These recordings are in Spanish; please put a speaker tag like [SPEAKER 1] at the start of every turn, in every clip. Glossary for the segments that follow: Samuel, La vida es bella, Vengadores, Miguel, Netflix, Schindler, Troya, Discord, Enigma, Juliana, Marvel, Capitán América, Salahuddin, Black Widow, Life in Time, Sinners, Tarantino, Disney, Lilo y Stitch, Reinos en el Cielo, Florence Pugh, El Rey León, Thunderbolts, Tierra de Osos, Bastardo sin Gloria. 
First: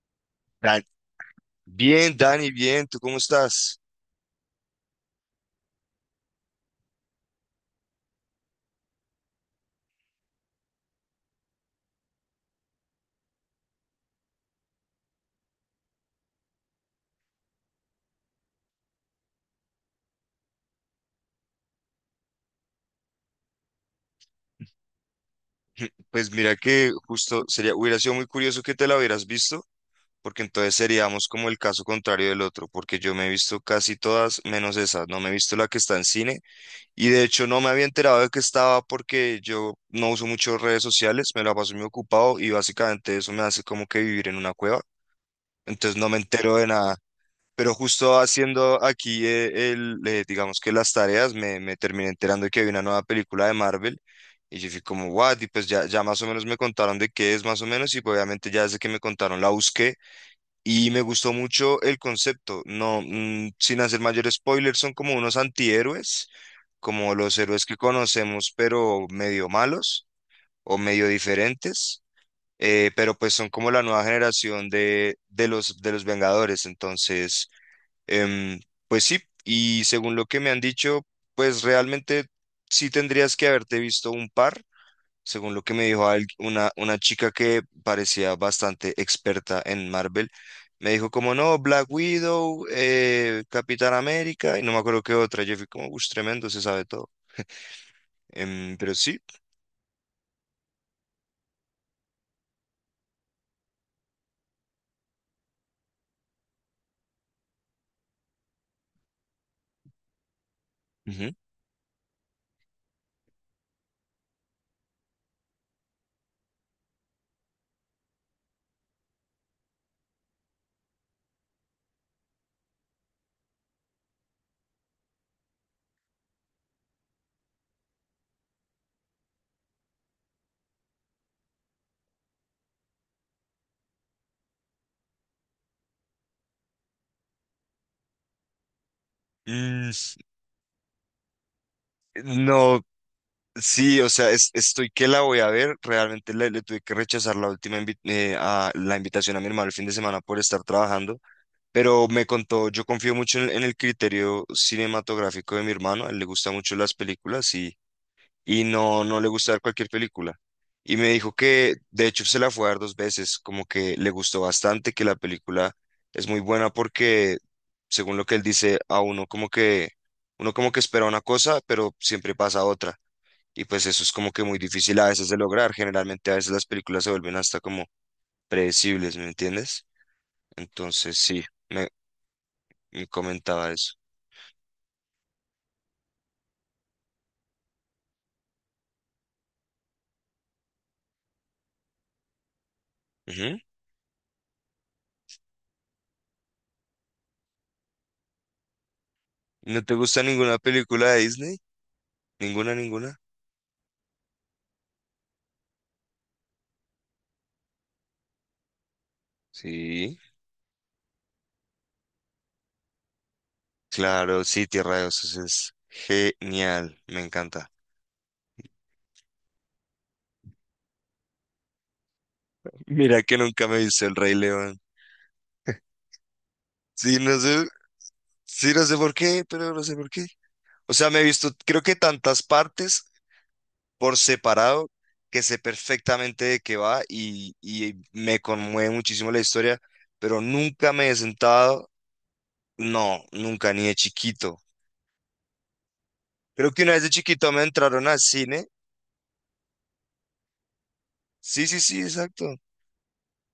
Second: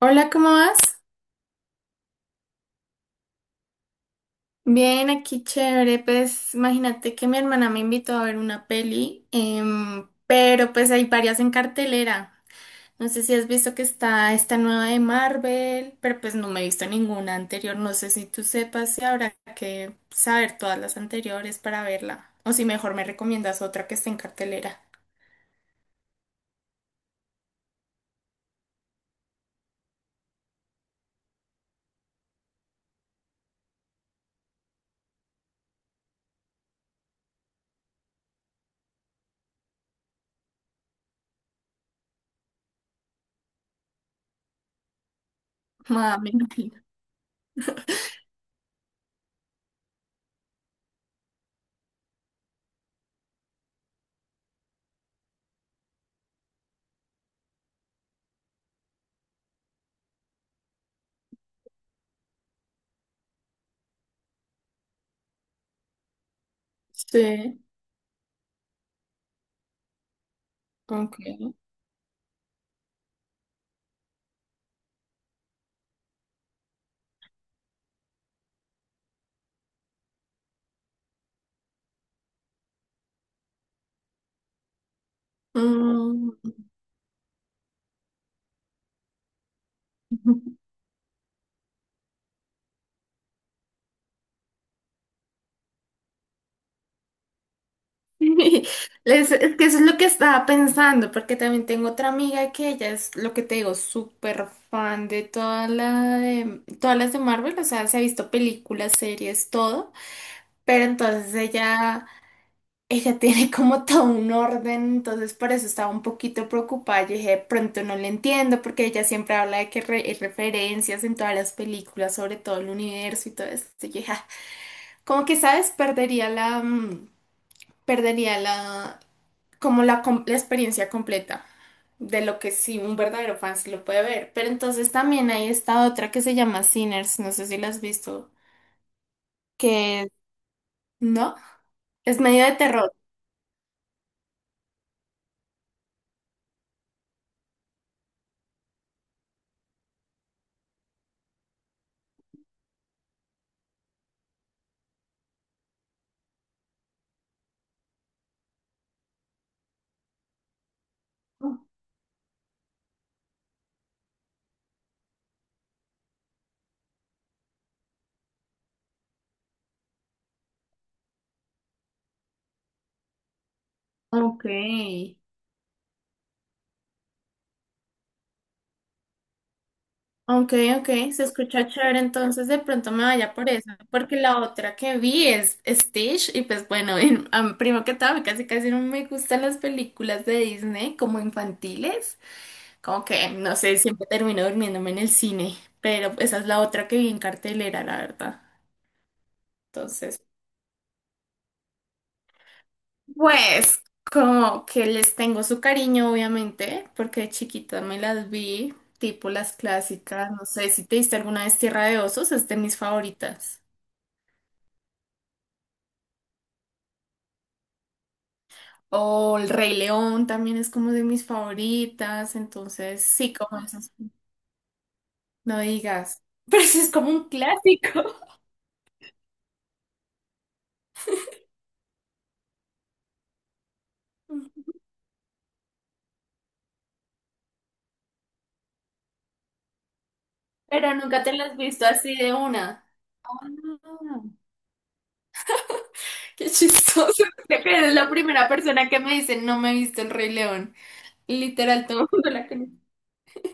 [SPEAKER 1] Hola, ¿cómo vas?
[SPEAKER 2] Dan- Bien, Dani, bien, ¿tú cómo estás?
[SPEAKER 1] Bien, aquí chévere. Pues imagínate que mi hermana me invitó a ver una peli, pero pues hay varias en cartelera. No sé si has visto que está esta nueva de Marvel, pero pues no me he visto ninguna anterior. No sé si tú sepas si habrá que saber todas las anteriores para verla, o si mejor me recomiendas otra que esté en cartelera.
[SPEAKER 2] Pues mira que justo sería, hubiera sido muy curioso que te la hubieras visto, porque entonces seríamos como el caso contrario del otro, porque yo me he visto casi todas menos esa, no me he visto la que está en cine, y de hecho no me había enterado de que estaba porque yo no uso mucho redes sociales, me la paso muy ocupado y básicamente eso me hace como que vivir en una cueva, entonces no me
[SPEAKER 1] Ah, me
[SPEAKER 2] entero de
[SPEAKER 1] imagino.
[SPEAKER 2] nada. Pero justo haciendo aquí digamos que las tareas, me terminé enterando de que había una nueva película de Marvel. Y yo fui como, what? Y pues ya más o menos me contaron de qué es más o menos. Y pues obviamente ya desde que me contaron la busqué. Y me gustó mucho el concepto. No, sin hacer mayor spoiler, son como unos antihéroes, como los
[SPEAKER 1] Sí,
[SPEAKER 2] héroes que conocemos, pero medio malos o medio
[SPEAKER 1] ok.
[SPEAKER 2] diferentes. Pero pues son como la nueva generación de, de los Vengadores. Entonces Em, pues sí, y según lo que me han dicho, pues realmente sí tendrías que haberte visto un par, según lo que me dijo
[SPEAKER 1] Mm.
[SPEAKER 2] una chica que parecía bastante experta en Marvel. Me dijo como, no, Black Widow, Capitán América, y no me acuerdo qué otra. Yo fui como, uff, tremendo, se sabe todo. Pero sí.
[SPEAKER 1] Es que eso es lo que estaba pensando, porque también tengo otra amiga que ella es lo que te digo, súper fan de todas las de Marvel, o sea, se ha visto películas, series, todo, pero entonces
[SPEAKER 2] Ujú.
[SPEAKER 1] ella tiene como todo un orden, entonces por eso estaba un poquito preocupada. Yo dije, "De pronto no le entiendo, porque ella siempre habla de que hay referencias en todas las películas, sobre todo el universo y todo eso". Y yo dije, "Ah, como que, ¿sabes? Perdería perdería la la experiencia completa de lo que sí un verdadero fan sí lo puede ver". Pero entonces también hay esta otra que se llama Sinners, no sé si la has visto,
[SPEAKER 2] Mm,
[SPEAKER 1] que no, es medio de
[SPEAKER 2] no.
[SPEAKER 1] terror.
[SPEAKER 2] Sí, o sea, estoy que la voy a ver. Realmente le tuve que rechazar la última la invitación a mi hermano el fin de semana por estar trabajando, pero me contó, yo confío mucho en el criterio cinematográfico de mi hermano, a él le gustan mucho las películas y no, no le gusta ver cualquier película. Y me dijo que, de hecho, se la fue a ver dos veces, como que le gustó bastante, que la película es muy buena porque, según lo que él dice, a uno como que espera una cosa, pero siempre pasa otra. Y pues eso es como que
[SPEAKER 1] Ok.
[SPEAKER 2] muy difícil a veces de lograr. Generalmente a veces las películas se vuelven hasta como predecibles, ¿me entiendes?
[SPEAKER 1] Ok, ok,
[SPEAKER 2] Entonces
[SPEAKER 1] se
[SPEAKER 2] sí,
[SPEAKER 1] escucha
[SPEAKER 2] me,
[SPEAKER 1] chévere, entonces de pronto me
[SPEAKER 2] me
[SPEAKER 1] vaya por
[SPEAKER 2] comentaba
[SPEAKER 1] eso,
[SPEAKER 2] eso.
[SPEAKER 1] porque la otra que vi es Stitch y pues bueno, primero que todo, a mí casi casi no me gustan las películas de Disney como infantiles. Como que, no
[SPEAKER 2] Ujú.
[SPEAKER 1] sé, siempre termino durmiéndome en el cine, pero esa es la otra que vi en cartelera, la verdad.
[SPEAKER 2] ¿No te
[SPEAKER 1] Entonces,
[SPEAKER 2] gusta ninguna película de Disney? ¿Ninguna, ninguna?
[SPEAKER 1] pues, como que les tengo su cariño, obviamente, porque de chiquita me las vi, tipo las
[SPEAKER 2] Sí,
[SPEAKER 1] clásicas, no sé si te diste alguna vez Tierra de Osos, es de mis favoritas.
[SPEAKER 2] claro, sí, Tierra de Osos es genial, me encanta.
[SPEAKER 1] O El Rey León también es como de mis favoritas, entonces,
[SPEAKER 2] Mira
[SPEAKER 1] sí,
[SPEAKER 2] que
[SPEAKER 1] como
[SPEAKER 2] nunca me he
[SPEAKER 1] esas,
[SPEAKER 2] visto El Rey León.
[SPEAKER 1] no digas, pero sí es como
[SPEAKER 2] Sí,
[SPEAKER 1] un
[SPEAKER 2] no sé,
[SPEAKER 1] clásico,
[SPEAKER 2] sí, no sé por qué, pero no sé por qué. O sea, me he visto creo que tantas partes por separado, que sé perfectamente de qué va y me conmueve muchísimo la historia, pero nunca
[SPEAKER 1] pero
[SPEAKER 2] me he
[SPEAKER 1] nunca te las has visto
[SPEAKER 2] sentado,
[SPEAKER 1] así de una.
[SPEAKER 2] no,
[SPEAKER 1] Ah.
[SPEAKER 2] nunca, ni de chiquito.
[SPEAKER 1] Qué
[SPEAKER 2] Creo que una vez de
[SPEAKER 1] chistoso.
[SPEAKER 2] chiquito me
[SPEAKER 1] Creo que eres
[SPEAKER 2] entraron
[SPEAKER 1] la
[SPEAKER 2] al
[SPEAKER 1] primera
[SPEAKER 2] cine.
[SPEAKER 1] persona que me dice no me he visto el Rey León.
[SPEAKER 2] Sí, sí,
[SPEAKER 1] Literal,
[SPEAKER 2] sí,
[SPEAKER 1] todo el mundo
[SPEAKER 2] exacto.
[SPEAKER 1] la conoce.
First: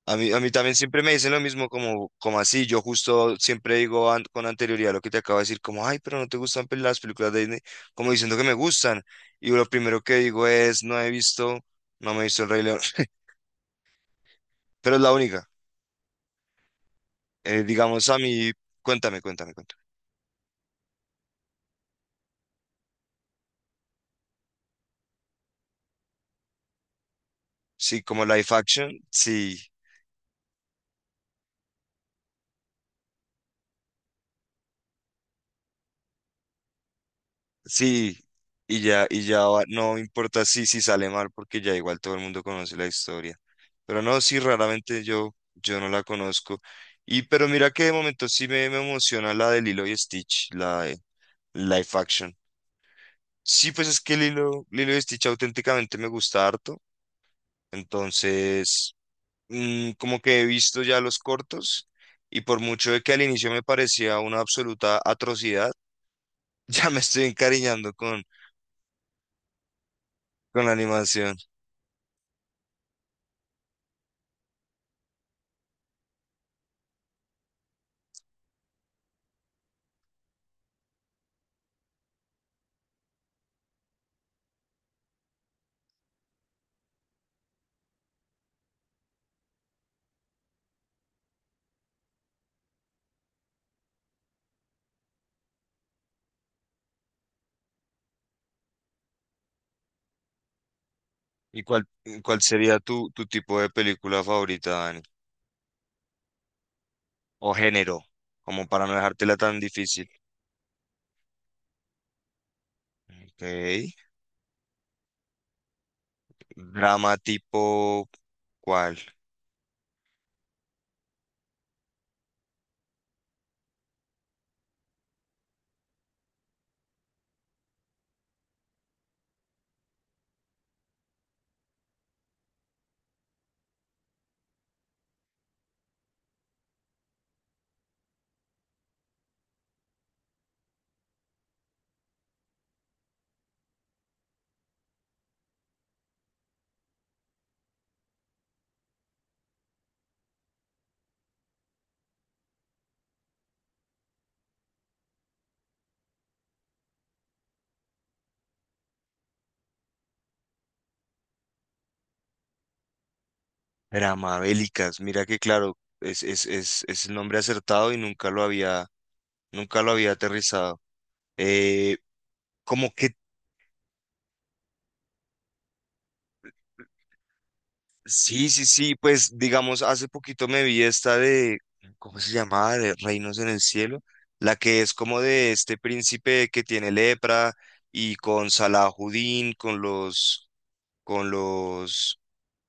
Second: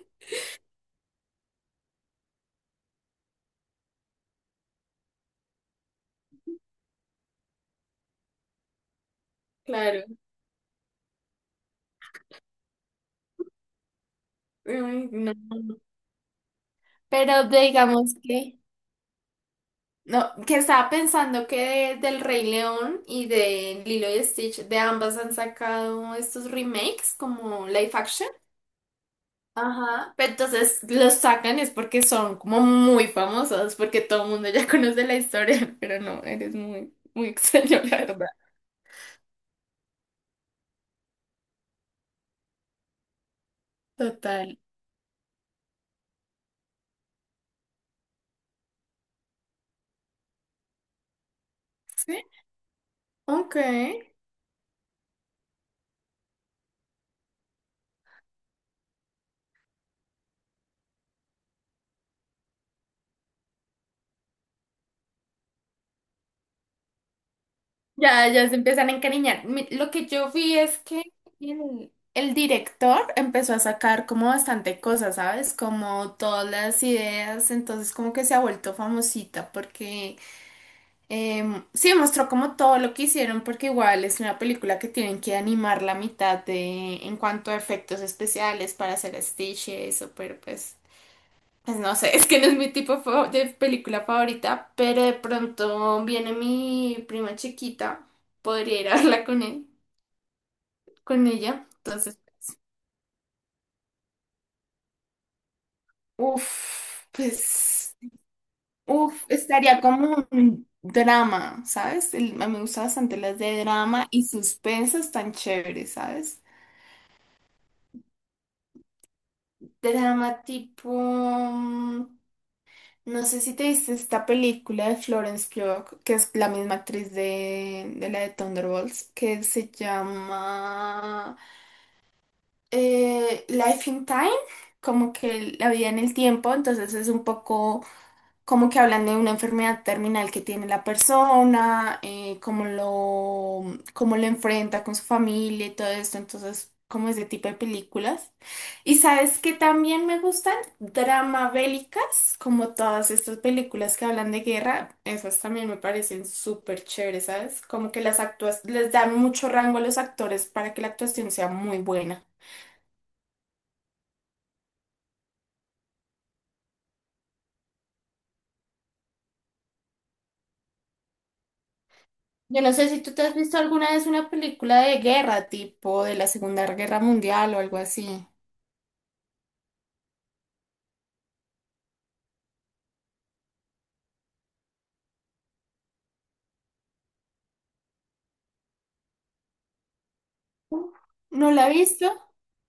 [SPEAKER 2] A mí también siempre me dicen lo mismo, como, como así. Yo justo siempre digo con anterioridad lo que te acabo de decir, como, ay, pero no te gustan las películas de Disney, como diciendo que me gustan. Y lo primero
[SPEAKER 1] Claro.
[SPEAKER 2] que digo es, no he visto, no me he visto El Rey León, pero es
[SPEAKER 1] Ay,
[SPEAKER 2] la
[SPEAKER 1] no.
[SPEAKER 2] única.
[SPEAKER 1] Pero
[SPEAKER 2] Digamos
[SPEAKER 1] digamos
[SPEAKER 2] a mí,
[SPEAKER 1] que,
[SPEAKER 2] cuéntame, cuéntame, cuéntame.
[SPEAKER 1] no, que estaba pensando que del Rey León y de Lilo y Stitch, de ambas han sacado estos remakes como live
[SPEAKER 2] Sí, como
[SPEAKER 1] action.
[SPEAKER 2] live action, sí,
[SPEAKER 1] Ajá. Pero entonces los sacan es porque son como muy famosos, porque todo el mundo ya conoce la historia, pero no, eres muy, muy extraño, la
[SPEAKER 2] sí,
[SPEAKER 1] verdad.
[SPEAKER 2] y ya no importa si, si sale mal, porque ya igual todo el mundo conoce la historia. Pero no, sí,
[SPEAKER 1] Total.
[SPEAKER 2] raramente yo, yo no la conozco. Y pero mira que de momento sí me emociona la de Lilo y Stitch, la de live
[SPEAKER 1] Sí.
[SPEAKER 2] action.
[SPEAKER 1] Ok.
[SPEAKER 2] Sí, pues es que Lilo y Stitch auténticamente me gusta harto. Entonces, como que he visto ya los cortos y por mucho de que al inicio me parecía una absoluta atrocidad, ya me estoy encariñando
[SPEAKER 1] Ya, ya se empiezan a encariñar. Lo que yo vi
[SPEAKER 2] con la
[SPEAKER 1] es que
[SPEAKER 2] animación.
[SPEAKER 1] el director empezó a sacar como bastante cosas, ¿sabes? Como todas las ideas, entonces como que se ha vuelto famosita porque sí mostró como todo lo que hicieron porque igual es una película que tienen que animar la mitad de en cuanto a efectos especiales para hacer Stitch y eso, pero pues... Pues no sé, es que no es mi de película favorita, pero de pronto viene mi prima chiquita, podría ir a verla con él, con
[SPEAKER 2] ¿Y
[SPEAKER 1] ella.
[SPEAKER 2] cuál,
[SPEAKER 1] Entonces,
[SPEAKER 2] ¿Cuál sería tu tipo de película favorita, Dani? O género,
[SPEAKER 1] pues,
[SPEAKER 2] como para no
[SPEAKER 1] uff,
[SPEAKER 2] dejártela tan
[SPEAKER 1] estaría
[SPEAKER 2] difícil.
[SPEAKER 1] como un drama, ¿sabes? A mí me gustan bastante las
[SPEAKER 2] Ok.
[SPEAKER 1] de drama y suspenso están chéveres, ¿sabes?
[SPEAKER 2] Drama tipo, ¿cuál?
[SPEAKER 1] Drama tipo no sé si te viste esta película de Florence Pugh, que es la misma actriz de la de Thunderbolts, que se llama Life in Time, como que la vida en el tiempo, entonces es un poco como que hablan de una enfermedad terminal que tiene la persona, cómo lo enfrenta con su familia y todo esto, entonces como ese tipo de películas. Y sabes que también me gustan drama bélicas, como todas estas películas que hablan de guerra, esas también me parecen súper chéveres, ¿sabes? Como que las actúas, les dan mucho rango a los actores para que la actuación sea muy buena.
[SPEAKER 2] Drama bélicas. Mira que claro, es el nombre acertado y nunca lo había, nunca lo había aterrizado. Eh,
[SPEAKER 1] Yo no sé
[SPEAKER 2] Como
[SPEAKER 1] si
[SPEAKER 2] qué.
[SPEAKER 1] tú te has visto alguna vez una película de guerra, tipo de la Segunda Guerra Mundial o algo así.
[SPEAKER 2] Sí, sí, sí, pues digamos, hace poquito me vi esta de, ¿cómo se llamaba? De Reinos en el Cielo, la que es como de este príncipe que tiene lepra y con Salahuddin,
[SPEAKER 1] Uh,
[SPEAKER 2] con
[SPEAKER 1] ¿No la ha visto?
[SPEAKER 2] los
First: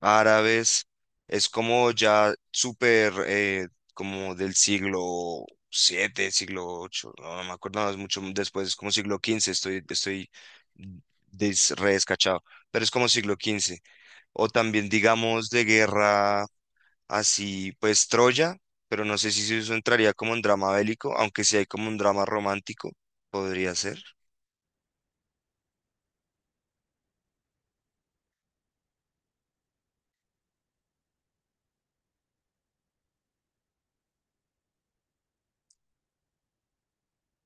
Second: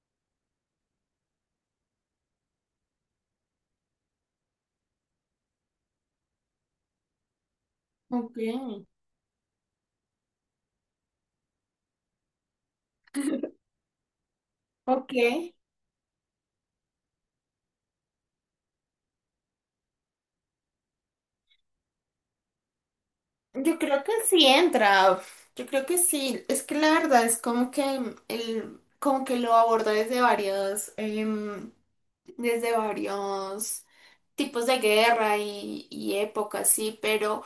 [SPEAKER 2] árabes, es como ya súper, como del siglo siete, siglo ocho. No, no me acuerdo, no, es mucho
[SPEAKER 1] Ok,
[SPEAKER 2] después, es como siglo quince. Estoy mm, re descachado, pero es como siglo quince o también
[SPEAKER 1] ok.
[SPEAKER 2] digamos de guerra así pues Troya, pero no sé si eso entraría como un drama bélico, aunque sí hay como un drama romántico, podría
[SPEAKER 1] Yo
[SPEAKER 2] ser.
[SPEAKER 1] creo que sí entra. Yo creo que sí. Es que la verdad es como que el, como que lo aborda desde varios, desde varios tipos de guerra y épocas, sí, pero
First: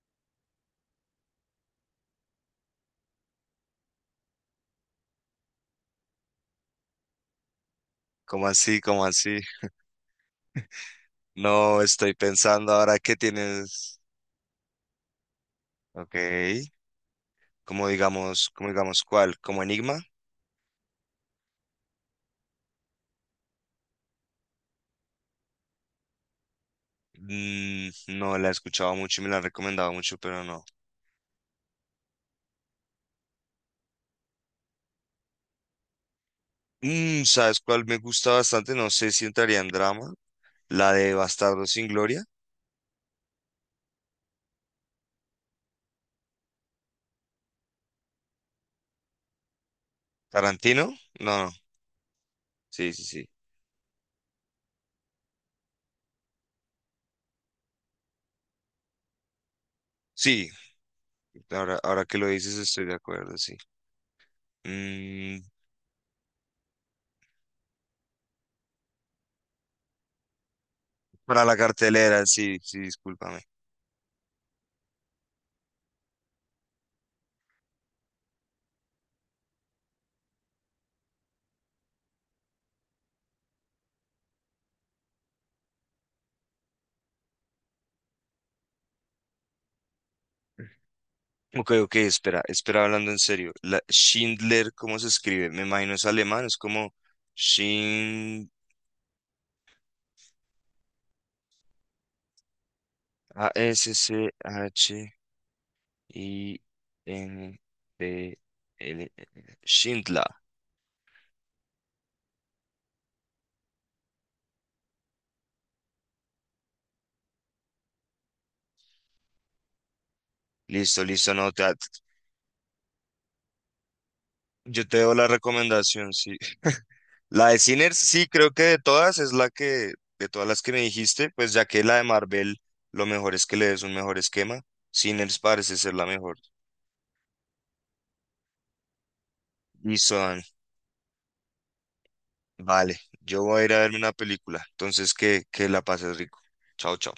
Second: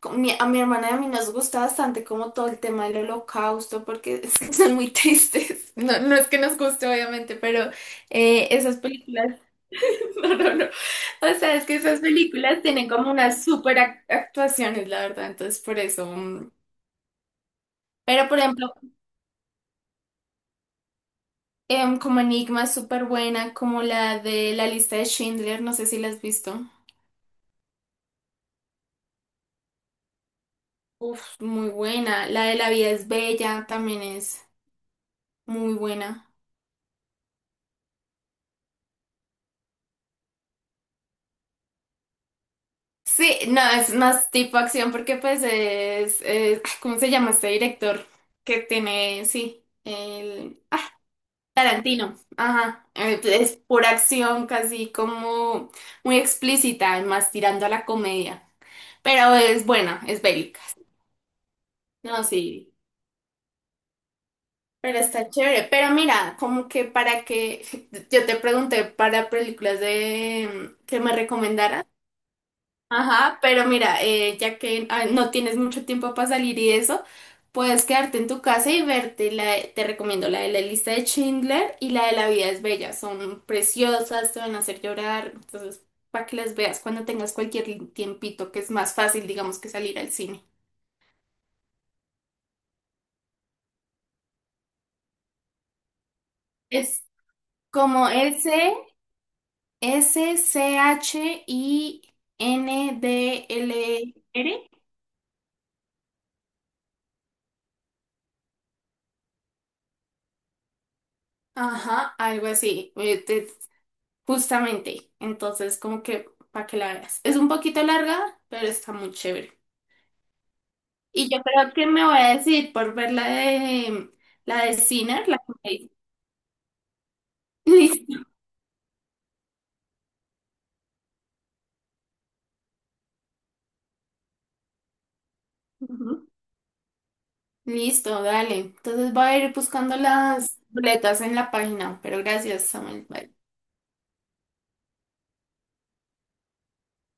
[SPEAKER 1] con a mi hermana y a mí nos gusta bastante como todo el tema del holocausto, porque son muy tristes. No, no es que nos guste, obviamente, pero
[SPEAKER 2] ¿Cómo
[SPEAKER 1] esas
[SPEAKER 2] así? ¿Cómo así?
[SPEAKER 1] películas. No, no, no. O sea, es que
[SPEAKER 2] No
[SPEAKER 1] esas
[SPEAKER 2] estoy
[SPEAKER 1] películas
[SPEAKER 2] pensando
[SPEAKER 1] tienen
[SPEAKER 2] ahora
[SPEAKER 1] como
[SPEAKER 2] que
[SPEAKER 1] unas super
[SPEAKER 2] tienes.
[SPEAKER 1] actuaciones, la verdad, entonces por eso.
[SPEAKER 2] Ok.
[SPEAKER 1] Mm. Pero por
[SPEAKER 2] Como
[SPEAKER 1] ejemplo,
[SPEAKER 2] digamos, ¿cuál? ¿Como Enigma?
[SPEAKER 1] como Enigma es súper buena, como la de la lista de Schindler, no sé si la has visto.
[SPEAKER 2] Mm, no la he escuchado mucho y me la han recomendado mucho, pero no.
[SPEAKER 1] Uf, muy buena. La de La vida es bella también es muy buena.
[SPEAKER 2] Mm, ¿sabes cuál me gusta bastante? No sé si entraría en drama. La de Bastardo sin Gloria.
[SPEAKER 1] Sí, no, es más tipo acción porque pues ¿cómo se llama este director? Que tiene, sí, el...
[SPEAKER 2] ¿Tarantino? No, no.
[SPEAKER 1] Tarantino, ajá,
[SPEAKER 2] Sí, sí, sí.
[SPEAKER 1] es por acción casi como muy explícita, más tirando a la comedia, pero es buena, es
[SPEAKER 2] Sí,
[SPEAKER 1] bélica.
[SPEAKER 2] ahora, ahora que
[SPEAKER 1] No,
[SPEAKER 2] lo dices,
[SPEAKER 1] sí,
[SPEAKER 2] estoy de acuerdo, sí.
[SPEAKER 1] pero está
[SPEAKER 2] Mm,
[SPEAKER 1] chévere. Pero mira, como que para que yo te pregunté para películas de que me
[SPEAKER 2] para la
[SPEAKER 1] recomendaras.
[SPEAKER 2] cartelera, sí, sí,
[SPEAKER 1] Ajá,
[SPEAKER 2] discúlpame.
[SPEAKER 1] pero mira, ya que ah, no tienes mucho tiempo para salir y eso, puedes quedarte en tu casa y verte te recomiendo la de la lista de Schindler y la de La vida es bella, son preciosas, te van a hacer llorar, entonces para que las veas cuando tengas cualquier tiempito, que es más fácil, digamos, que salir al cine.
[SPEAKER 2] Ok, ok, espera, espera, hablando en serio. La Schindler, ¿cómo se escribe? Me imagino es alemán, es como
[SPEAKER 1] Es como
[SPEAKER 2] Schind...
[SPEAKER 1] Schindler.
[SPEAKER 2] A-S-C-H-I-N-D-L. Schindler.
[SPEAKER 1] Ajá, algo así. Justamente, entonces como que para que la veas. Es un poquito larga, pero está muy chévere.
[SPEAKER 2] Listo,
[SPEAKER 1] Y
[SPEAKER 2] listo,
[SPEAKER 1] yo
[SPEAKER 2] no,
[SPEAKER 1] creo que me voy a decidir por ver la de
[SPEAKER 2] yo te doy la
[SPEAKER 1] Sinner, la que me dice.
[SPEAKER 2] recomendación, sí. La de Sinners, sí,
[SPEAKER 1] Listo.
[SPEAKER 2] creo que de todas es la que, de todas las que me dijiste, pues ya que la de Marvel, lo mejor es que le des un mejor esquema. Sinners parece ser la
[SPEAKER 1] Ujú.
[SPEAKER 2] mejor.
[SPEAKER 1] Listo, dale. Entonces voy a ir buscando
[SPEAKER 2] Y son,
[SPEAKER 1] las boletas en la página, pero gracias,
[SPEAKER 2] vale,
[SPEAKER 1] Samuel. Bye.
[SPEAKER 2] yo voy a ir a verme una película, entonces que la pases rico. Chao, chao.